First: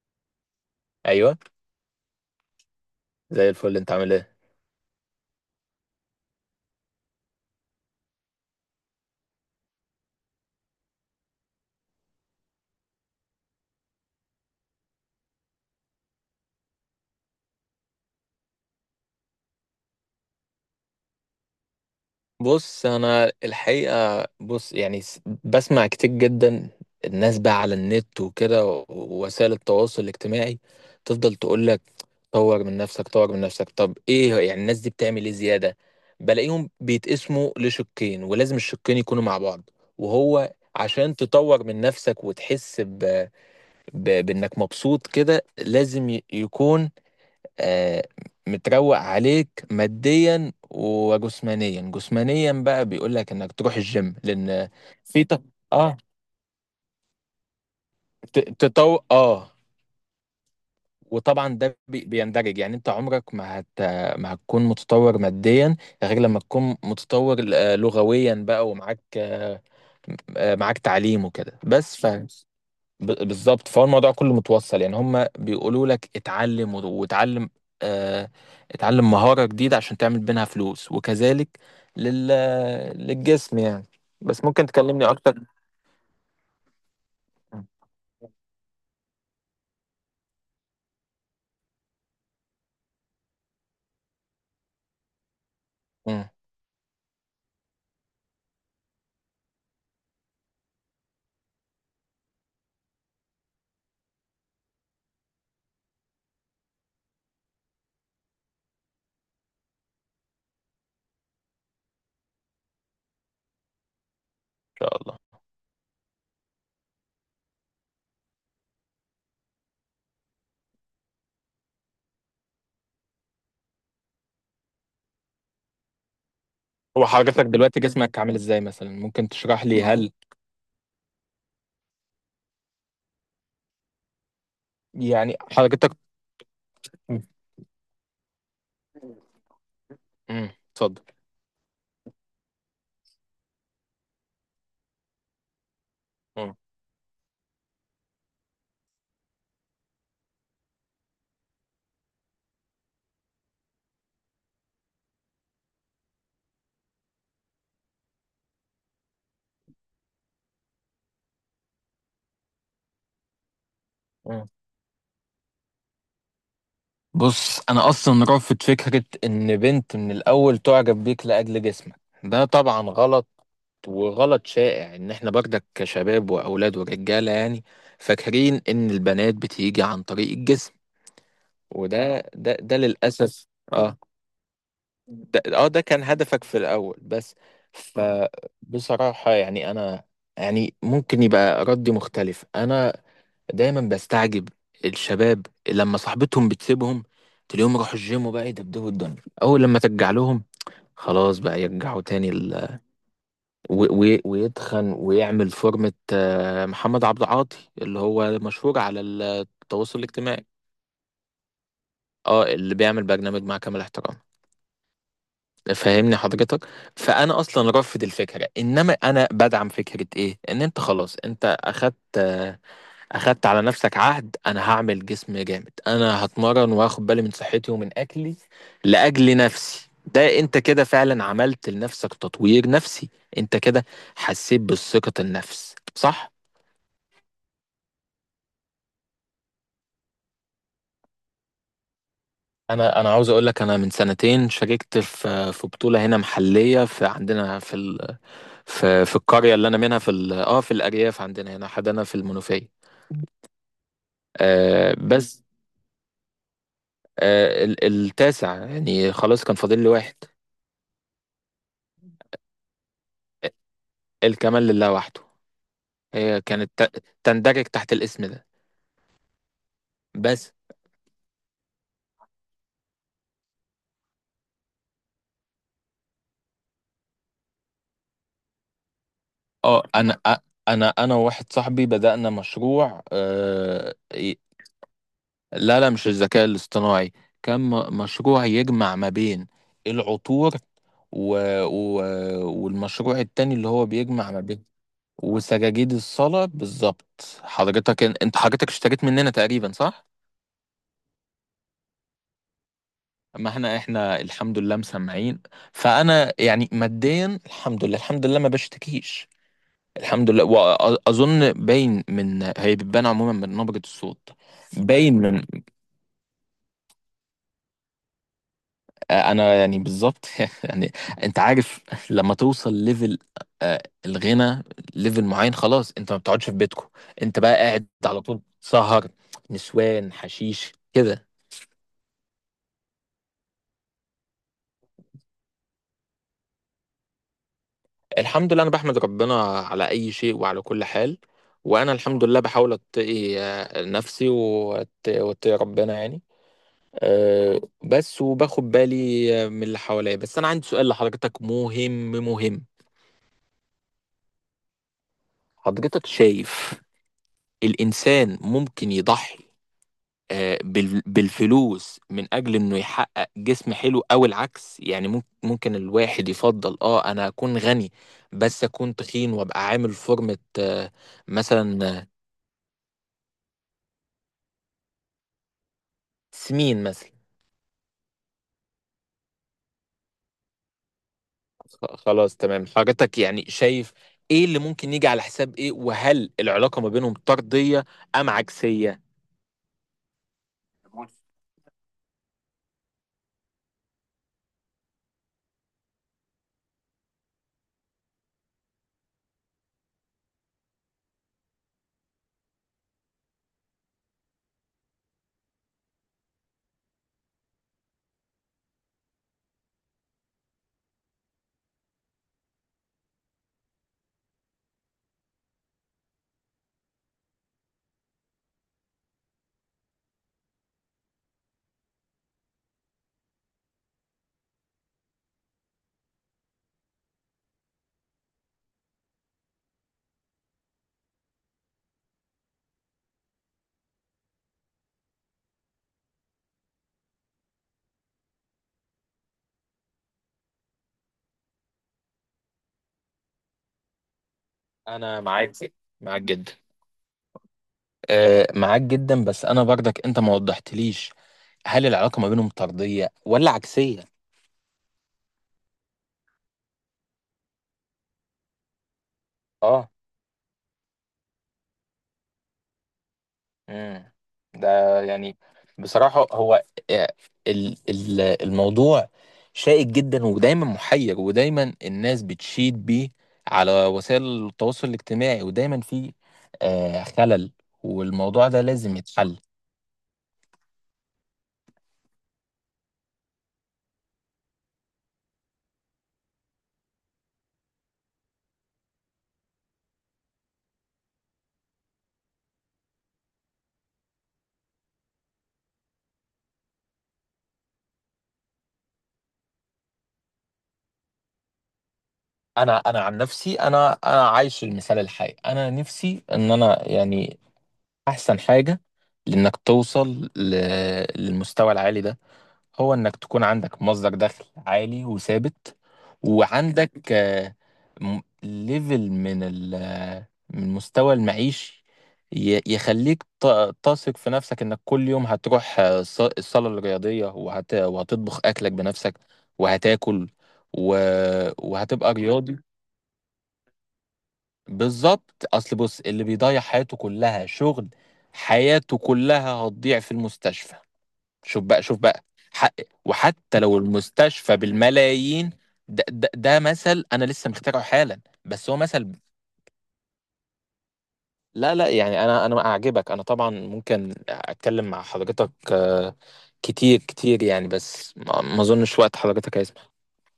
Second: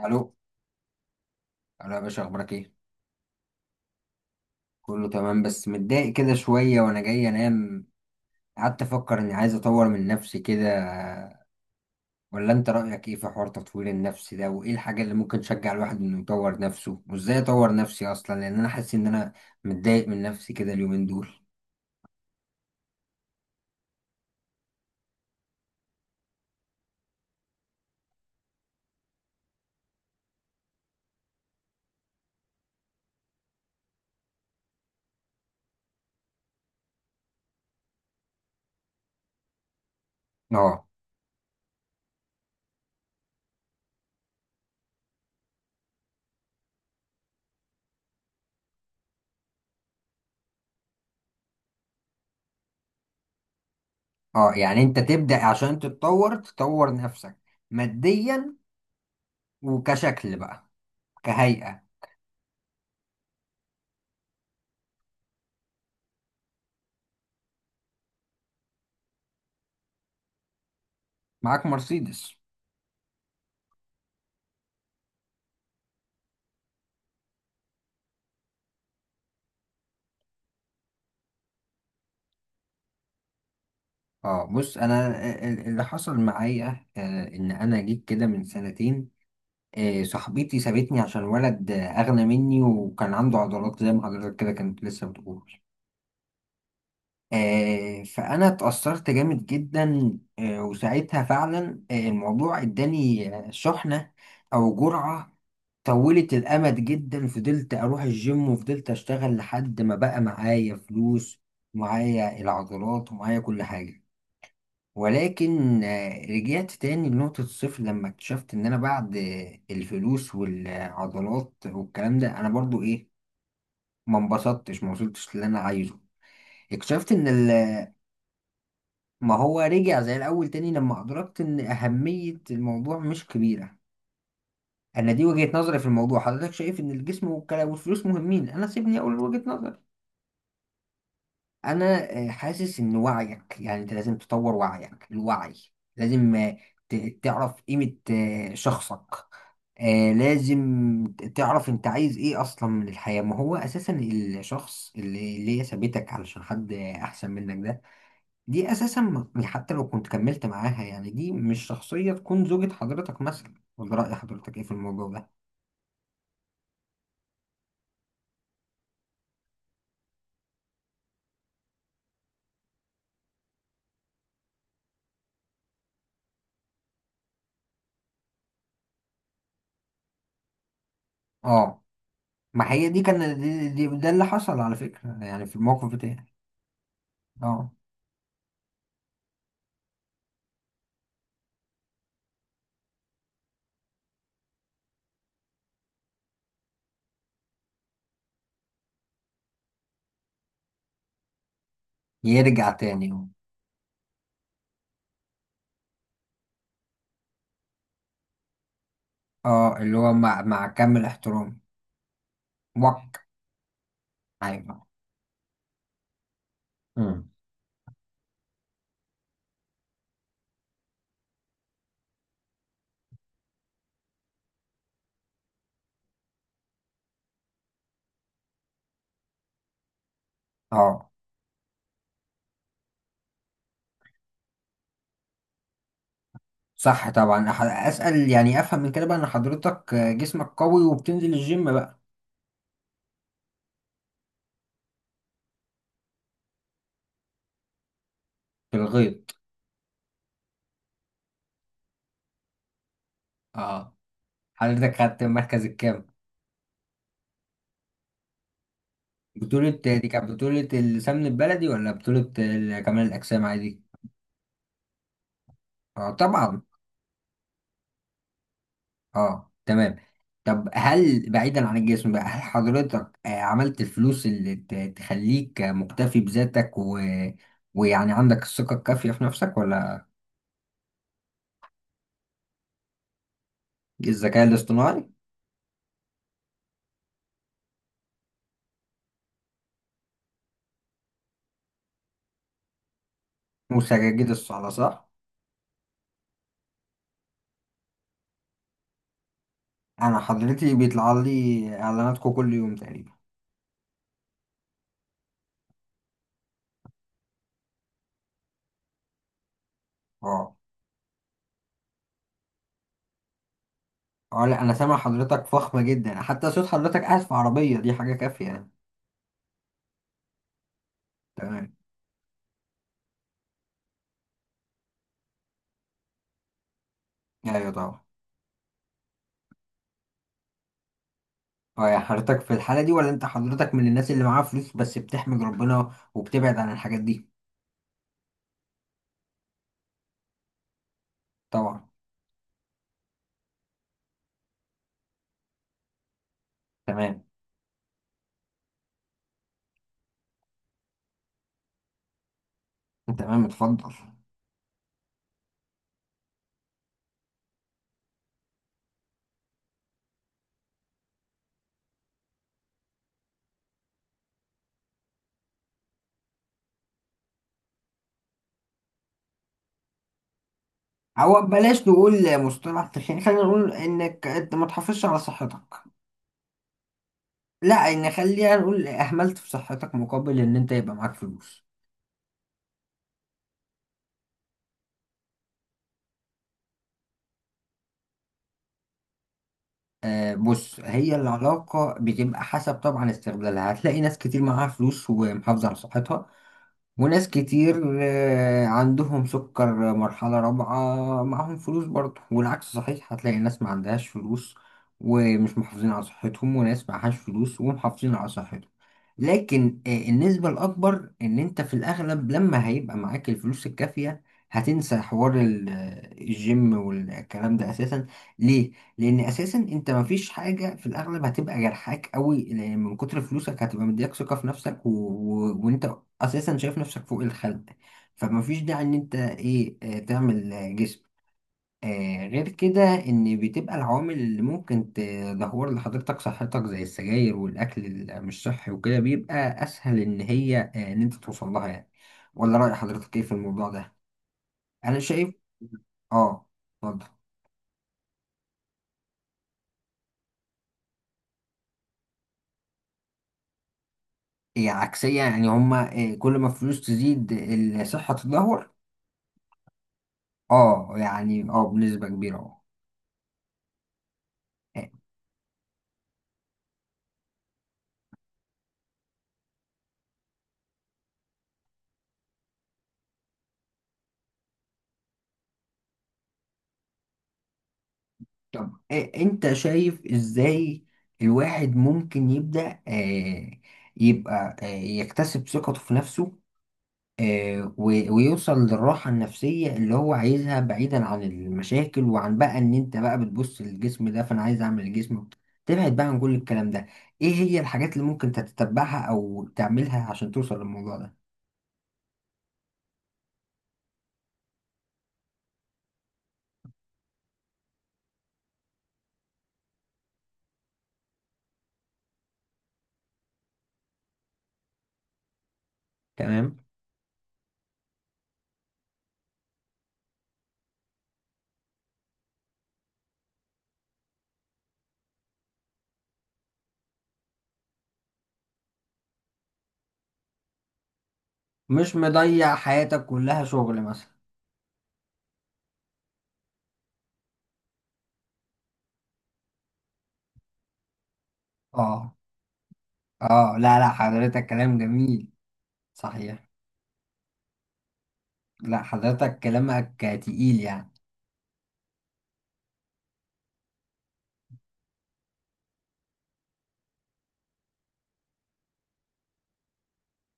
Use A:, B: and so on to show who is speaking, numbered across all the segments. A: الو،
B: ايوه،
A: الو يا باشا، اخبارك ايه؟
B: زي الفل. انت عامل ايه؟
A: كله تمام، بس متضايق كده شويه وانا جاي انام. قعدت افكر اني عايز اطور من نفسي كده. ولا انت رايك ايه في حوار تطوير النفس ده، وايه الحاجه اللي ممكن تشجع الواحد انه يطور نفسه، وازاي اطور نفسي اصلا؟ لان انا حاسس ان انا متضايق من نفسي كده اليومين دول.
B: بص، انا الحقيقه، بسمع كتير جدا الناس بقى على النت وكده ووسائل التواصل الاجتماعي. تفضل تقول لك طور من نفسك طور من نفسك. طب ايه يعني الناس دي بتعمل ايه زياده؟ بلاقيهم بيتقسموا لشقين، ولازم الشقين يكونوا مع بعض. وهو
A: اه،
B: عشان تطور من نفسك وتحس بانك مبسوط كده لازم يكون آه، متروق عليك ماديا وجسمانيا. جسمانيا بقى بيقول لك انك تروح الجيم،
A: اه،
B: لان
A: يعني انت
B: في
A: تبدا عشان
B: اه
A: تتطور تطور نفسك ماديا
B: تطور. اه
A: وكشكل بقى
B: وطبعا ده
A: كهيئه.
B: بيندرج يعني. انت عمرك ما هتكون متطور ماديا غير لما تكون متطور لغويا بقى، ومعاك معاك تعليم وكده.
A: معاك
B: بس
A: مرسيدس.
B: بالظبط، فهو الموضوع كله متوصل. يعني هم بيقولوا لك اتعلم واتعلم، آه اتعلم مهارة جديدة عشان تعمل منها فلوس، وكذلك لل للجسم يعني.
A: اه،
B: بس ممكن
A: بص
B: تكلمني
A: انا
B: اكتر؟
A: اللي حصل معايا ان
B: مم.
A: انا جيت كده من سنتين. صاحبتي سابتني عشان ولد اغنى مني وكان عنده عضلات زي ما حضرتك كده كانت لسه بتقول.
B: ان
A: فانا اتأثرت جامد جدا. وساعتها فعلا الموضوع اداني شحنة او جرعة. طولت الامد جدا، فضلت اروح الجيم وفضلت اشتغل لحد ما بقى معايا فلوس، معايا العضلات ومعايا كل حاجة.
B: شاء الله.
A: ولكن رجعت تاني لنقطة الصفر لما اكتشفت إن أنا بعد الفلوس والعضلات والكلام ده أنا برضو إيه، ما انبسطتش، ما وصلتش للي أنا عايزه.
B: هو
A: اكتشفت إن
B: حضرتك دلوقتي جسمك عامل ازاي مثلا؟ ممكن
A: ما هو
B: تشرح لي؟
A: رجع
B: هل
A: زي الأول تاني لما أدركت إن أهمية الموضوع مش كبيرة. أنا دي
B: يعني
A: وجهة نظري في
B: حضرتك.
A: الموضوع. حضرتك شايف إن الجسم والكلام والفلوس مهمين؟ أنا سيبني أقول وجهة نظري.
B: مم، اتفضل.
A: انا حاسس ان وعيك، يعني انت لازم تطور وعيك. الوعي لازم
B: مم،
A: تعرف قيمة شخصك. لازم تعرف انت عايز ايه اصلا من الحياة. ما هو اساسا الشخص اللي هي سابتك علشان حد احسن منك ده، دي اساسا حتى لو كنت كملت معاها، يعني دي مش شخصية تكون زوجة حضرتك مثلا. ولا رأي
B: مم.
A: حضرتك ايه في الموضوع ده؟
B: بص، انا اصلا رافض فكرة ان بنت من الاول تعجب بيك لاجل جسمك. ده طبعا غلط، وغلط شائع ان احنا برضك كشباب واولاد ورجاله يعني فاكرين ان البنات بتيجي عن طريق الجسم.
A: اه،
B: وده ده
A: ما
B: ده
A: هي دي كان
B: للاسف. اه،
A: ده اللي حصل على فكرة يعني في
B: ده
A: الموقف
B: كان
A: بتاعي.
B: هدفك في الاول بس.
A: اه،
B: فبصراحه يعني انا، يعني ممكن يبقى ردي مختلف. انا دايما بستعجب الشباب لما صاحبتهم بتسيبهم تلاقيهم راحوا الجيم وبقى يدبدبوا الدنيا. اول لما ترجع لهم خلاص بقى يرجعوا تاني،
A: يرجع تاني.
B: ويتخن ويعمل فورمة محمد عبد العاطي اللي هو مشهور على
A: اه، اللي
B: التواصل
A: هو مع
B: الاجتماعي.
A: مع كامل احترامي.
B: اه، اللي بيعمل
A: وك
B: برنامج مع كامل احترام.
A: ايوه.
B: فاهمني حضرتك؟
A: مم.
B: فانا اصلا رافض الفكره، انما انا بدعم فكره ايه؟ ان انت خلاص انت اخدت اخدت على نفسك عهد: انا هعمل جسم جامد، انا هتمرن واخد بالي من صحتي ومن اكلي لاجل نفسي. ده انت كده
A: اه،
B: فعلا عملت لنفسك تطوير نفسي. انت كده حسيت بالثقه النفس، صح؟
A: صح طبعا. اسال يعني، افهم من كده بقى ان حضرتك جسمك قوي وبتنزل الجيم بقى؟
B: انا عاوز اقول لك، انا من سنتين شاركت في بطوله هنا محليه في عندنا في ال...
A: في
B: في
A: الغيط.
B: القريه اللي انا منها في ال... في الارياف عندنا هنا حدانا في المنوفيه.
A: اه. حضرتك
B: آه
A: خدت
B: بس.
A: المركز الكام؟
B: آه ال... التاسع يعني، خلاص كان
A: بطولة
B: فاضل لي
A: دي
B: واحد.
A: كانت بطولة السمن البلدي، ولا بطولة كمال الأجسام عادي؟
B: الكمال لله وحده.
A: اه
B: هي
A: طبعا.
B: كانت تندرج تحت الاسم ده
A: اه تمام.
B: بس.
A: طب هل بعيدا عن الجسم بقى، هل حضرتك عملت الفلوس اللي تخليك مكتفي بذاتك ويعني عندك الثقة الكافية في نفسك،
B: اه،
A: ولا؟
B: انا أ- انا انا وواحد صاحبي بدأنا مشروع آه.
A: الذكاء الاصطناعي.
B: لا لا، مش الذكاء الاصطناعي. كان مشروع يجمع ما بين العطور، و... و... والمشروع التاني اللي هو
A: وسجاجيد
B: بيجمع ما بين
A: الصلاة، صح؟
B: وسجاجيد الصلاة. بالظبط. حضرتك انت، حضرتك اشتريت مننا تقريبا، صح؟
A: أنا حضرتي بيطلع لي إعلاناتكم كل يوم تقريبا.
B: ما احنا الحمد لله مسمعين. فانا يعني ماديا الحمد لله، الحمد لله ما بشتكيش. الحمد لله،
A: أه،
B: واظن باين من، هي بتبان عموما من نبرة الصوت.
A: أه، لا أنا سامع
B: باين من،
A: حضرتك فخمة جدا، حتى صوت حضرتك قاعد في عربية دي حاجة كافية يعني.
B: انا يعني بالظبط يعني. انت
A: تمام.
B: عارف لما توصل ليفل الغنى، ليفل معين، خلاص انت ما بتقعدش في بيتكم. انت بقى
A: أيوة
B: قاعد
A: طبعا.
B: على طول سهر، نسوان، حشيش كده.
A: أه يا حضرتك، في الحالة دي، ولا أنت حضرتك من الناس اللي معاها فلوس بس بتحمد ربنا وبتبعد عن الحاجات دي؟
B: الحمد لله، انا بحمد ربنا على اي شيء وعلى كل حال.
A: طبعا.
B: وانا الحمد لله بحاول اتقي نفسي، واتقي ربنا يعني.
A: تمام.
B: بس وباخد بالي من اللي حواليا. بس انا عندي سؤال لحضرتك، مهم مهم.
A: تمام، اتفضل.
B: حضرتك شايف الإنسان ممكن يضحي بالفلوس من اجل انه يحقق جسم حلو، او العكس؟ يعني ممكن الواحد يفضل، اه، انا اكون غني بس اكون تخين وابقى عامل فورمة
A: أو بلاش
B: مثلا،
A: نقول مصطلح تخين، خلينا نقول إنك أنت ما تحافظش على صحتك.
B: سمين مثلا.
A: لا يعني خلينا نقول اهملت في صحتك مقابل ان انت يبقى معاك فلوس.
B: خلاص تمام. حضرتك يعني شايف ايه اللي ممكن يجي على حساب ايه، وهل العلاقة ما بينهم طردية ام عكسية؟
A: آه، بص، هي العلاقة بتبقى حسب طبعا استغلالها. هتلاقي ناس كتير معاها فلوس ومحافظة على صحتها، وناس كتير عندهم سكر مرحلة رابعة معاهم فلوس برضه. والعكس صحيح، هتلاقي ناس ما عندهاش فلوس ومش محافظين على صحتهم، وناس معهاش فلوس ومحافظين على صحتهم. لكن النسبة الأكبر إن أنت في الأغلب لما هيبقى معاك الفلوس الكافية هتنسى حوار الجيم والكلام ده أساسا. ليه؟ لأن أساسا أنت مفيش حاجة في الأغلب هتبقى جرحاك قوي، لأن من كتر فلوسك هتبقى مديك ثقة في نفسك، وأنت اساسا شايف نفسك فوق الخلق. فمفيش داعي ان انت ايه، تعمل جسم. آه، غير كده، ان بتبقى العوامل اللي ممكن تدهور لحضرتك صحتك زي السجاير والاكل اللي مش صحي وكده بيبقى اسهل ان هي، آه، ان انت توصل لها يعني. ولا رأي حضرتك ايه في الموضوع ده؟ انا
B: انا
A: شايف.
B: معاك، معاك
A: اه،
B: جدا.
A: اتفضل.
B: معاك جدا، بس انا برضك انت ما وضحتليش، هل العلاقة ما بينهم طردية ولا عكسية؟
A: هي عكسية، يعني هما كل ما الفلوس تزيد الصحة تتدهور.
B: اه.
A: اه، يعني اه، بنسبة كبيرة.
B: امم. ده
A: اه.
B: يعني، بصراحة هو آه، الموضوع شائك جدا، ودايما محير، ودايما الناس بتشيد بيه على وسائل التواصل الاجتماعي، ودايما في خلل، والموضوع ده
A: طب
B: لازم يتحل.
A: انت شايف ازاي الواحد ممكن يبدأ يبقى يكتسب ثقته في نفسه، ويوصل للراحة النفسية اللي هو عايزها، بعيدا عن المشاكل وعن بقى ان انت بقى بتبص للجسم ده فانا عايز اعمل الجسم؟ تبعد بقى عن كل الكلام ده. ايه هي الحاجات اللي ممكن تتبعها او تعملها عشان توصل للموضوع ده؟
B: انا عن نفسي، انا عايش المثال الحي. انا نفسي ان انا يعني احسن حاجة لانك توصل للمستوى العالي ده، هو انك تكون عندك مصدر دخل عالي وثابت،
A: تمام.
B: وعندك ليفل من من مستوى المعيشي يخليك تثق في نفسك انك كل يوم هتروح الصالة الرياضية، وهتطبخ اكلك بنفسك، وهتاكل، و...
A: مش
B: وهتبقى
A: مضيع
B: رياضي.
A: حياتك كلها شغل مثلا.
B: بالظبط. اصل بص، اللي بيضيع حياته كلها شغل، حياته كلها هتضيع في المستشفى. شوف بقى، شوف
A: اه.
B: بقى، حق.
A: اه،
B: وحتى لو
A: لا، لا حضرتك،
B: المستشفى
A: كلام جميل.
B: بالملايين.
A: صحيح.
B: ده مثل انا لسه مخترعه حالا، بس هو
A: لا
B: مثل.
A: حضرتك كلامك تقيل يعني.
B: لا لا، يعني انا اعجبك. انا طبعا ممكن اتكلم مع حضرتك كتير كتير يعني، بس ما اظنش وقت حضرتك هيسمح.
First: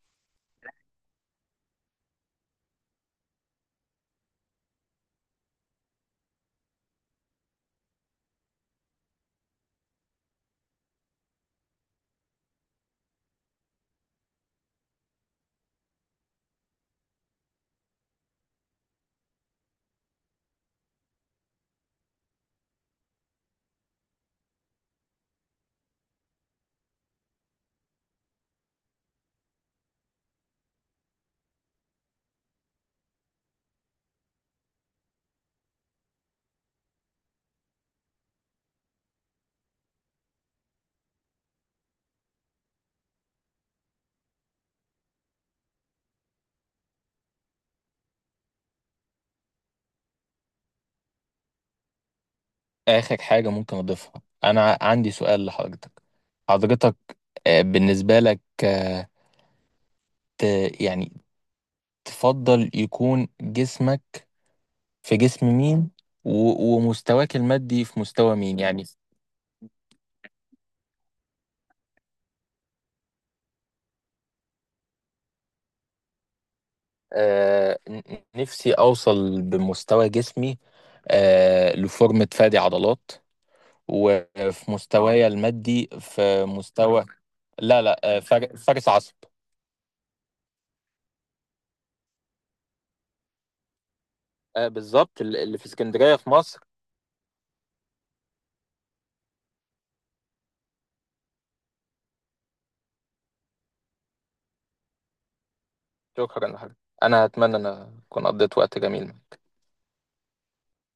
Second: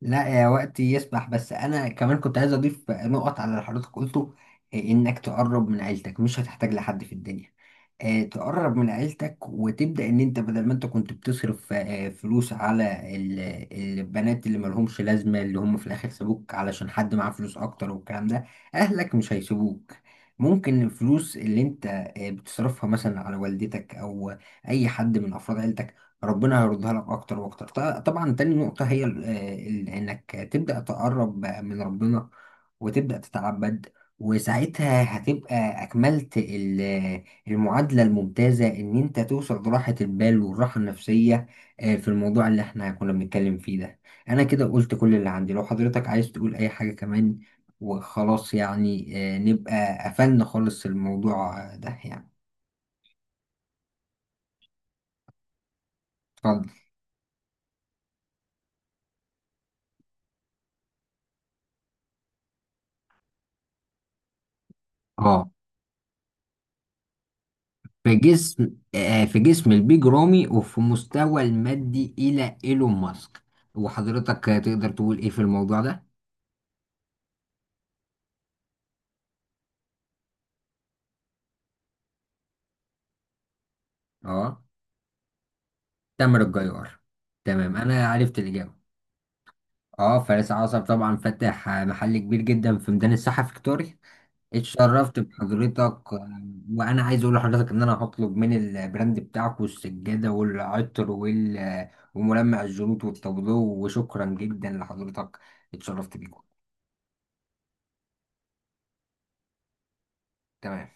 A: لا يا، وقتي يسمح، بس انا كمان كنت عايز اضيف نقط على اللي حضرتك قلته. إيه، انك تقرب من عيلتك مش هتحتاج لحد في الدنيا. تقرب من عيلتك وتبدأ ان انت بدل ما انت كنت بتصرف فلوس على البنات اللي ملهمش لازمة، اللي هم في الاخر سابوك علشان حد معاه فلوس اكتر والكلام ده، اهلك مش هيسيبوك. ممكن الفلوس اللي انت بتصرفها مثلا على والدتك او اي حد من افراد عيلتك ربنا هيردها لك اكتر واكتر. طبعا تاني نقطة هي انك تبدأ تقرب من ربنا وتبدأ تتعبد، وساعتها هتبقى اكملت المعادلة الممتازة إن أنت توصل لراحة البال والراحة النفسية في الموضوع اللي إحنا كنا بنتكلم فيه ده. أنا كده قلت كل اللي عندي، لو حضرتك عايز تقول أي حاجة كمان، وخلاص يعني نبقى قفلنا خالص الموضوع ده يعني.
B: اخر حاجة ممكن اضيفها: انا عندي سؤال لحضرتك.
A: اتفضل.
B: حضرتك بالنسبة لك، يعني، تفضل يكون جسمك في جسم
A: اه،
B: مين، ومستواك المادي في مستوى مين يعني؟
A: في جسم البيج رامي، وفي مستوى المادي إلى إيلون ماسك. وحضرتك تقدر تقول إيه في الموضوع ده؟
B: آه، نفسي اوصل بمستوى جسمي آه لفورمة فادي عضلات،
A: اه،
B: وفي مستواي المادي
A: تامر
B: في
A: الجيار.
B: مستوى،
A: تمام،
B: لا لا،
A: أنا
B: آه
A: عرفت الإجابة.
B: فارس عصب.
A: اه، فارس عصر طبعا، فاتح محل كبير جدا في ميدان الساحة فيكتوريا.
B: آه
A: اتشرفت
B: بالظبط، اللي في
A: بحضرتك.
B: اسكندرية في
A: آه،
B: مصر.
A: وانا عايز اقول لحضرتك ان انا هطلب من البراند بتاعك، والسجادة والعطر وال آه، وملمع الجلوط والتابلو. وشكرا جدا لحضرتك. اتشرفت بيكم.
B: شكرا يا حبيبي. انا اتمنى ان اكون قضيت وقت جميل معاك.
A: تمام.